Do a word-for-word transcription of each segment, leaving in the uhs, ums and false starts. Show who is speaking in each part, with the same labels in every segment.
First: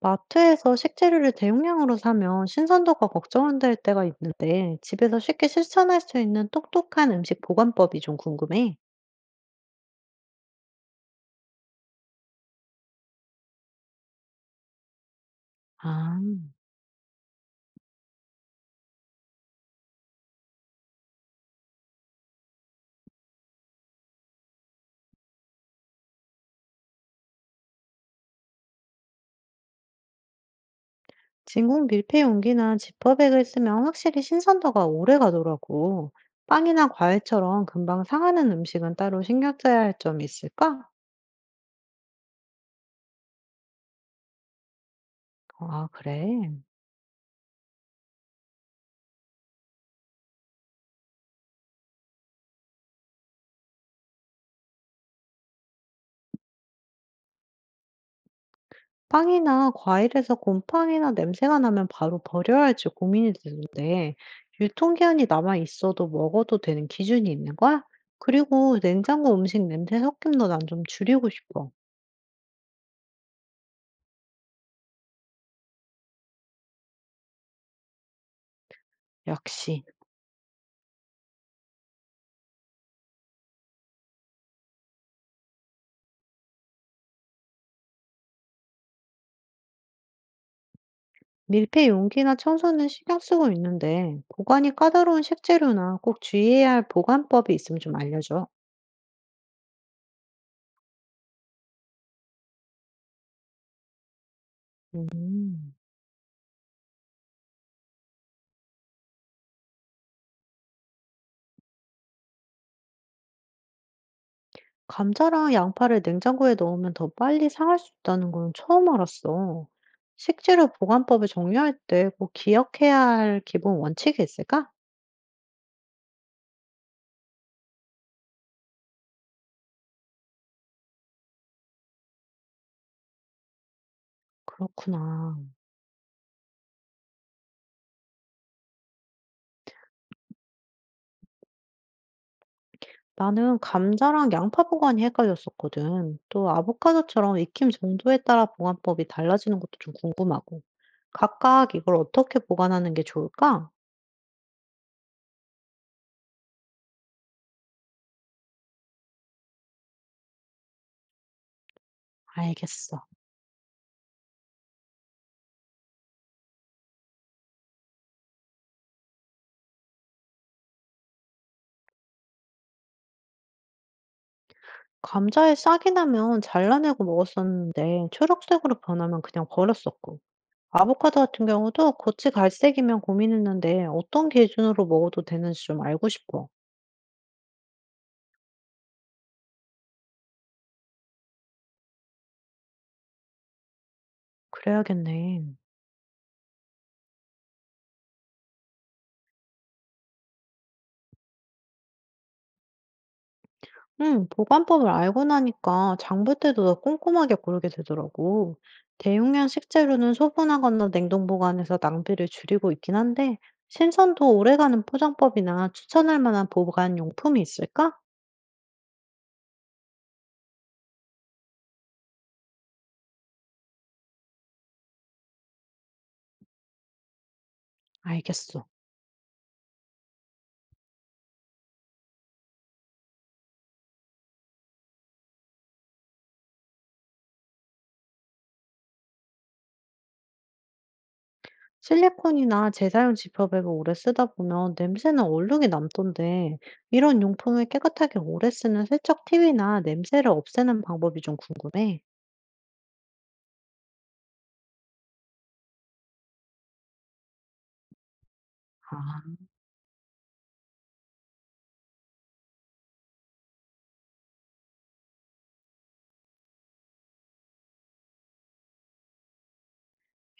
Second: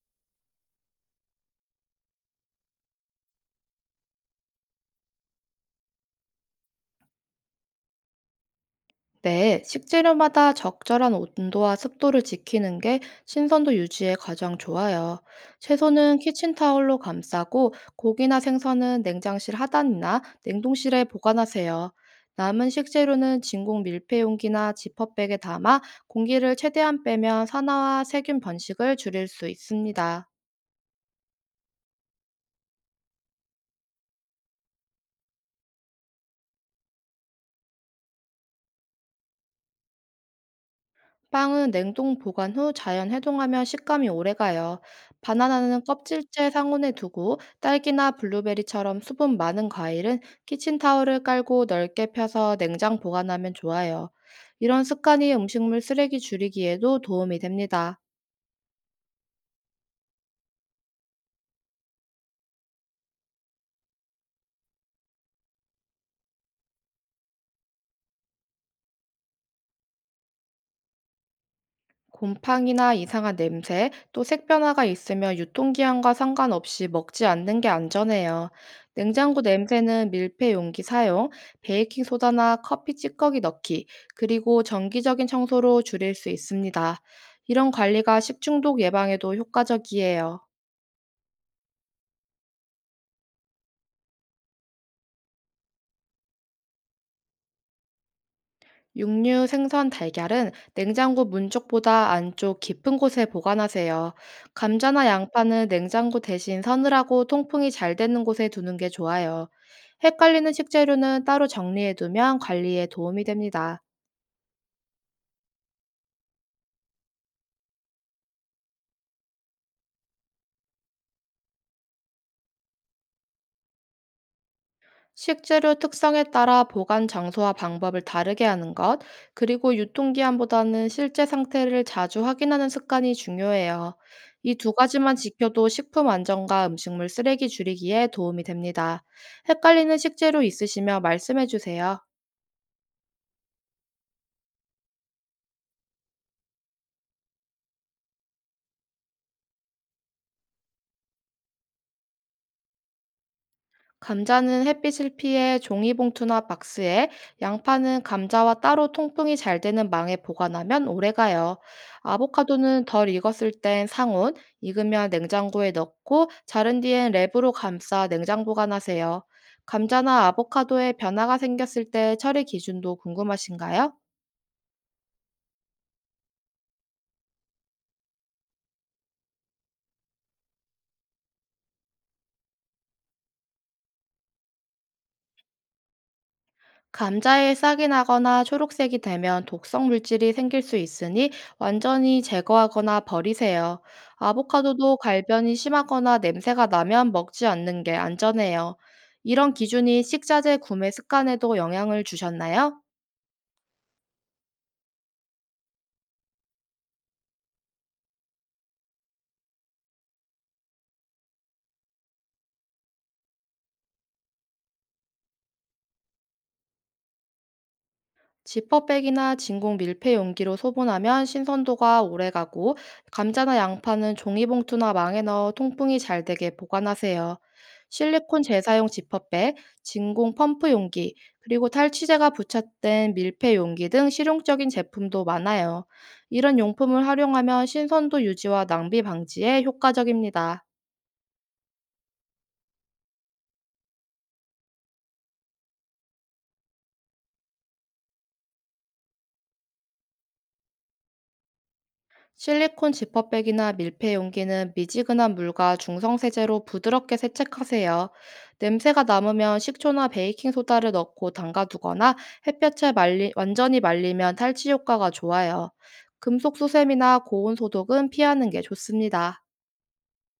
Speaker 1: 마트에서 식재료를 대용량으로 사면 신선도가 걱정될 때가 있는데 집에서 쉽게 실천할 수 있는 똑똑한 음식 보관법이 좀 궁금해.
Speaker 2: 네, 식재료마다 적절한 온도와 습도를 지키는 게 신선도 유지에 가장 좋아요.
Speaker 1: 아,
Speaker 2: 채소는 키친타올로 감싸고 고기나 생선은 냉장실 하단이나 냉동실에 보관하세요. 남은 식재료는 진공 밀폐 용기나 지퍼백에 담아 공기를 최대한 빼면 산화와 세균 번식을 줄일 수 있습니다.
Speaker 1: 진공 밀폐 용기나 지퍼백을 쓰면 확실히 신선도가 오래 가더라고. 빵이나 과일처럼 금방 상하는 음식은 따로 신경 써야 할 점이 있을까?
Speaker 2: 빵은 냉동 보관 후 자연 해동하면 식감이 오래가요. 바나나는
Speaker 1: 아, 그래.
Speaker 2: 껍질째 상온에 두고 딸기나 블루베리처럼 수분 많은 과일은 키친타올을 깔고 넓게 펴서 냉장 보관하면 좋아요. 이런 습관이 음식물 쓰레기 줄이기에도 도움이 됩니다.
Speaker 1: 빵이나 과일에서 곰팡이나 냄새가 나면 바로 버려야 할지 고민이 되는데, 유통기한이 남아 있어도 먹어도 되는 기준이 있는 거야? 그리고 냉장고 음식 냄새 섞임도 난 좀 줄이고 싶어.
Speaker 2: 곰팡이나 이상한 냄새, 또 색변화가 있으면 유통기한과 상관없이 먹지 않는 게 안전해요. 냉장고
Speaker 1: 역시
Speaker 2: 냄새는 밀폐 용기 사용, 베이킹 소다나 커피 찌꺼기 넣기, 그리고 정기적인 청소로 줄일 수 있습니다. 이런 관리가 식중독 예방에도 효과적이에요.
Speaker 1: 밀폐 용기나 청소는 신경 쓰고 있는데, 보관이 까다로운 식재료나 꼭 주의해야 할 보관법이 있으면 좀 알려줘.
Speaker 2: 육류, 생선, 달걀은 냉장고 문 쪽보다 안쪽 깊은 곳에 보관하세요. 감자나 양파는
Speaker 1: 음.
Speaker 2: 냉장고 대신 서늘하고 통풍이 잘 되는 곳에 두는 게 좋아요. 헷갈리는 식재료는 따로 정리해두면 관리에 도움이 됩니다.
Speaker 1: 감자랑 양파를 냉장고에 넣으면 더 빨리 상할 수 있다는 건 처음 알았어. 식재료 보관법을 정리할 때 꼭 기억해야 할 기본 원칙이 있을까?
Speaker 2: 식재료 특성에 따라 보관 장소와 방법을 다르게 하는 것, 그리고 유통기한보다는 실제 상태를 자주 확인하는 습관이 중요해요. 이 두 가지만
Speaker 1: 그렇구나.
Speaker 2: 지켜도 식품 안전과 음식물 쓰레기 줄이기에 도움이 됩니다. 헷갈리는 식재료 있으시면 말씀해 주세요.
Speaker 1: 나는 감자랑 양파 보관이 헷갈렸었거든. 또 아보카도처럼 익힘 정도에 따라 보관법이 달라지는 것도 좀 궁금하고. 각각 이걸 어떻게 보관하는 게 좋을까?
Speaker 2: 감자는 햇빛을 피해 종이봉투나 박스에, 양파는 감자와 따로 통풍이 잘 되는 망에 보관하면 오래가요. 아보카도는
Speaker 1: 알겠어.
Speaker 2: 덜 익었을 땐 상온, 익으면 냉장고에 넣고 자른 뒤엔 랩으로 감싸 냉장 보관하세요. 감자나 아보카도에 변화가 생겼을 때 처리 기준도 궁금하신가요?
Speaker 1: 감자에 싹이 나면 잘라내고 먹었었는데 초록색으로 변하면 그냥 버렸었고. 아보카도 같은 경우도 겉이 갈색이면 고민했는데 어떤 기준으로 먹어도 되는지 좀 알고 싶어.
Speaker 2: 감자에 싹이 나거나 초록색이 되면 독성 물질이 생길 수 있으니 완전히 제거하거나 버리세요. 아보카도도 갈변이
Speaker 1: 그래야겠네.
Speaker 2: 심하거나 냄새가 나면 먹지 않는 게 안전해요. 이런 기준이 식자재 구매 습관에도 영향을 주셨나요?
Speaker 1: 응, 보관법을 알고 나니까 장볼 때도 더 꼼꼼하게 고르게 되더라고. 대용량 식재료는 소분하거나 냉동 보관해서 낭비를 줄이고 있긴 한데, 신선도 오래가는 포장법이나 추천할 만한 보관 용품이 있을까?
Speaker 2: 지퍼백이나 진공 밀폐 용기로 소분하면 신선도가 오래가고 감자나 양파는 종이봉투나 망에 넣어 통풍이 잘 되게 보관하세요. 실리콘
Speaker 1: 알겠어.
Speaker 2: 재사용 지퍼백, 진공 펌프 용기, 그리고 탈취제가 부착된 밀폐 용기 등 실용적인 제품도 많아요. 이런 용품을 활용하면 신선도 유지와 낭비 방지에 효과적입니다.
Speaker 1: 실리콘이나 재사용 지퍼백을 오래 쓰다 보면 냄새나 얼룩이 남던데, 이런 용품을 깨끗하게 오래 쓰는 세척 팁이나 냄새를 없애는 방법이 좀 궁금해.
Speaker 2: 실리콘 지퍼백이나 밀폐 용기는 미지근한 물과 중성세제로 부드럽게 세척하세요.
Speaker 1: 아,
Speaker 2: 냄새가 남으면 식초나 베이킹소다를 넣고 담가두거나 햇볕에 말리, 완전히 말리면 탈취 효과가 좋아요. 금속 수세미나 고온 소독은 피하는 게 좋습니다.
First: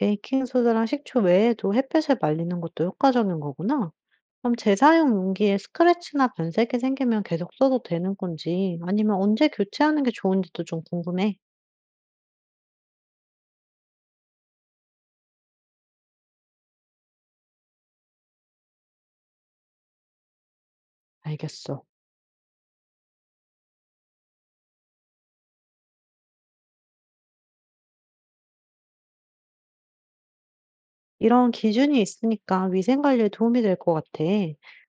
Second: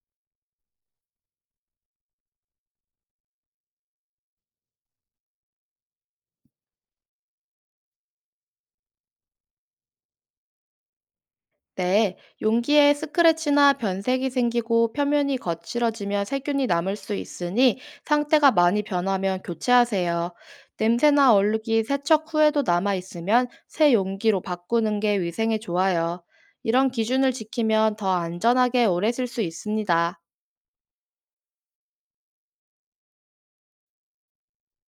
Speaker 1: 베이킹소다랑 식초 외에도 햇볕에 말리는 것도 효과적인 거구나. 그럼 재사용 용기에 스크래치나 변색이 생기면 계속 써도 되는 건지, 아니면 언제 교체하는 게 좋은지도 좀 궁금해.
Speaker 2: 네, 용기에 스크래치나 변색이 생기고 표면이 거칠어지면 세균이 남을 수 있으니 상태가 많이 변하면 교체하세요. 냄새나
Speaker 1: 알겠어.
Speaker 2: 얼룩이 세척 후에도 남아 있으면 새 용기로 바꾸는 게 위생에 좋아요. 이런 기준을 지키면 더 안전하게 오래 쓸 수 있습니다.
Speaker 1: 이런 기준이 있으니까 위생관리에 도움이 될 것 같아.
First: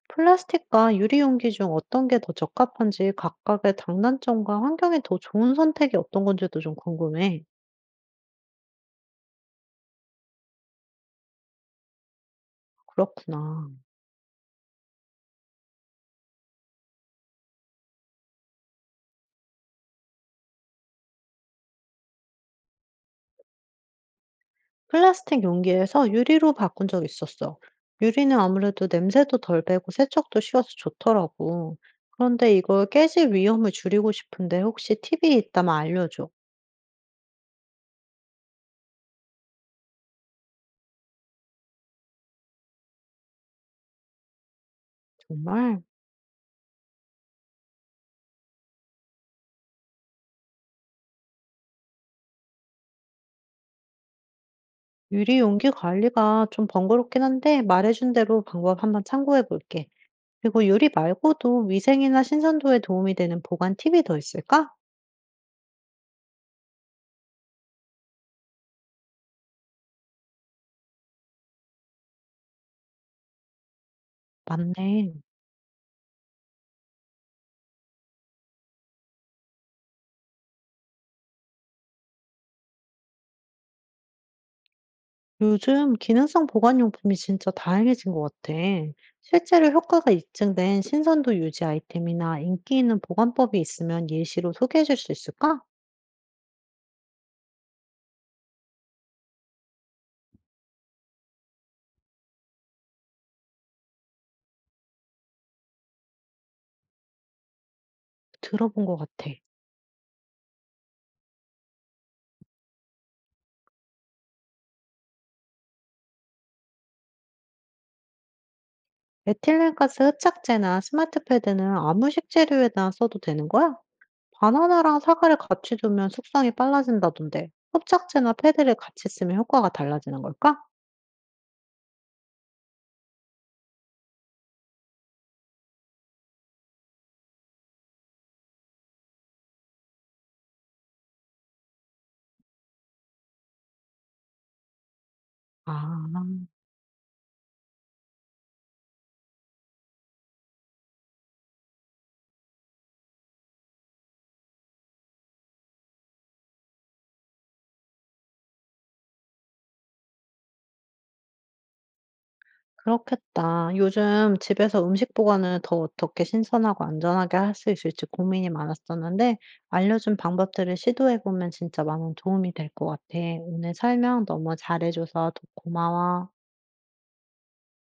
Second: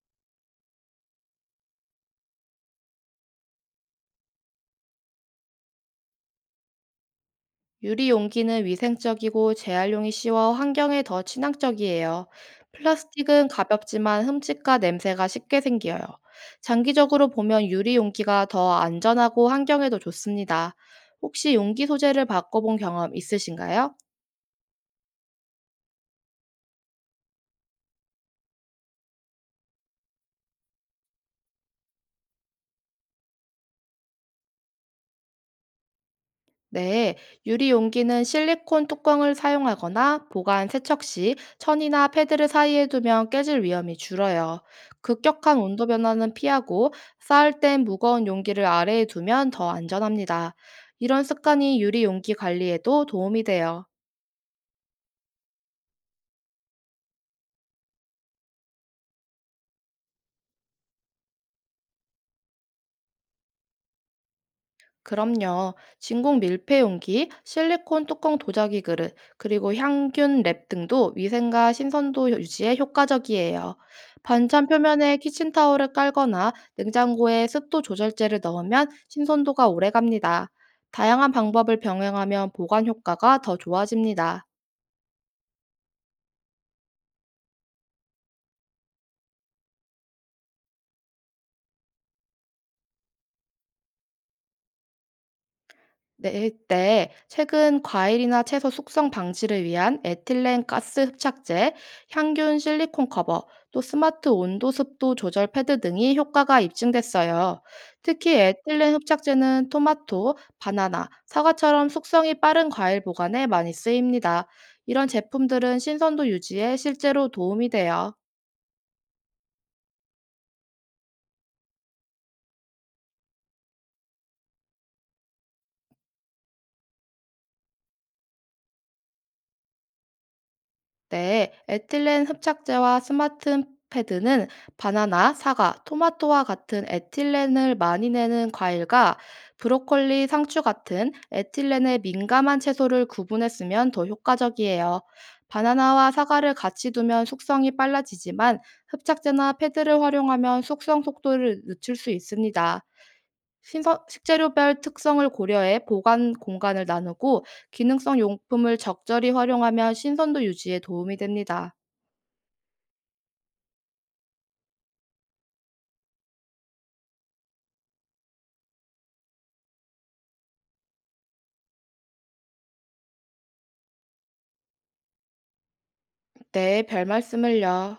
Speaker 1: 플라스틱과 유리용기 중 어떤 게 더 적합한지 각각의 장단점과 환경에 더 좋은 선택이 어떤 건지도 좀 궁금해.
Speaker 2: 유리 용기는 위생적이고 재활용이 쉬워 환경에 더 친환적이에요. 플라스틱은
Speaker 1: 그렇구나.
Speaker 2: 가볍지만 흠집과 냄새가 쉽게 생겨요. 장기적으로 보면 유리 용기가 더 안전하고 환경에도 좋습니다. 혹시 용기 소재를 바꿔본 경험 있으신가요?
Speaker 1: 플라스틱 용기에서 유리로 바꾼 적 있었어. 유리는 아무래도 냄새도 덜 배고 세척도 쉬워서 좋더라고. 그런데 이걸 깨질 위험을 줄이고 싶은데 혹시 팁이 있다면 알려줘.
Speaker 2: 네, 유리 용기는 실리콘 뚜껑을 사용하거나 보관 세척 시 천이나 패드를 사이에 두면 깨질 위험이 줄어요. 급격한
Speaker 1: 정말?
Speaker 2: 온도 변화는 피하고 쌓을 땐 무거운 용기를 아래에 두면 더 안전합니다. 이런 습관이 유리 용기 관리에도 도움이 돼요.
Speaker 1: 유리 용기 관리가 좀 번거롭긴 한데 말해준 대로 방법 한번 참고해 볼게. 그리고 요리 말고도 위생이나 신선도에 도움이 되는 보관 팁이 더 있을까?
Speaker 2: 그럼요. 진공 밀폐 용기, 실리콘 뚜껑 도자기 그릇, 그리고 향균 랩 등도 위생과 신선도 유지에 효과적이에요. 반찬
Speaker 1: 맞네.
Speaker 2: 표면에 키친타올을 깔거나 냉장고에 습도 조절제를 넣으면 신선도가 오래 갑니다. 다양한 방법을 병행하면 보관 효과가 더 좋아집니다.
Speaker 1: 요즘 기능성 보관용품이 진짜 다양해진 것 같아. 실제로 효과가 입증된 신선도 유지 아이템이나 인기 있는 보관법이 있으면 예시로 소개해 줄 수 있을까?
Speaker 2: 네, 네. 최근 과일이나 채소 숙성 방지를 위한 에틸렌 가스 흡착제, 향균 실리콘 커버, 또 스마트 온도 습도 조절 패드 등이 효과가 입증됐어요. 특히
Speaker 1: 들어본
Speaker 2: 에틸렌
Speaker 1: 것 같아.
Speaker 2: 흡착제는 토마토, 바나나, 사과처럼 숙성이 빠른 과일 보관에 많이 쓰입니다. 이런 제품들은 신선도 유지에 실제로 도움이 돼요.
Speaker 1: 에틸렌가스 흡착제나 스마트 패드는 아무 식재료에나 써도 되는 거야? 바나나랑 사과를 같이 두면 숙성이 빨라진다던데, 흡착제나 패드를 같이 쓰면 효과가 달라지는 걸까?
Speaker 2: 네, 에틸렌 흡착제와 스마트 패드는 바나나, 사과, 토마토와 같은 에틸렌을 많이 내는 과일과 브로콜리, 상추 같은 에틸렌에 민감한 채소를 구분했으면 더 효과적이에요.
Speaker 1: 아.
Speaker 2: 바나나와 사과를 같이 두면 숙성이 빨라지지만 흡착제나 패드를 활용하면 숙성 속도를 늦출 수 있습니다. 신선 식재료별 특성을 고려해 보관 공간을 나누고 기능성 용품을 적절히 활용하면 신선도 유지에 도움이 됩니다.
Speaker 1: 그렇겠다. 요즘 집에서 음식 보관을 더 어떻게 신선하고 안전하게 할 수 있을지 고민이 많았었는데, 알려준 방법들을 시도해보면 진짜 많은 도움이 될 것 같아. 오늘 설명 너무 잘해줘서 고마워.
Speaker 2: 네, 별 말씀을요.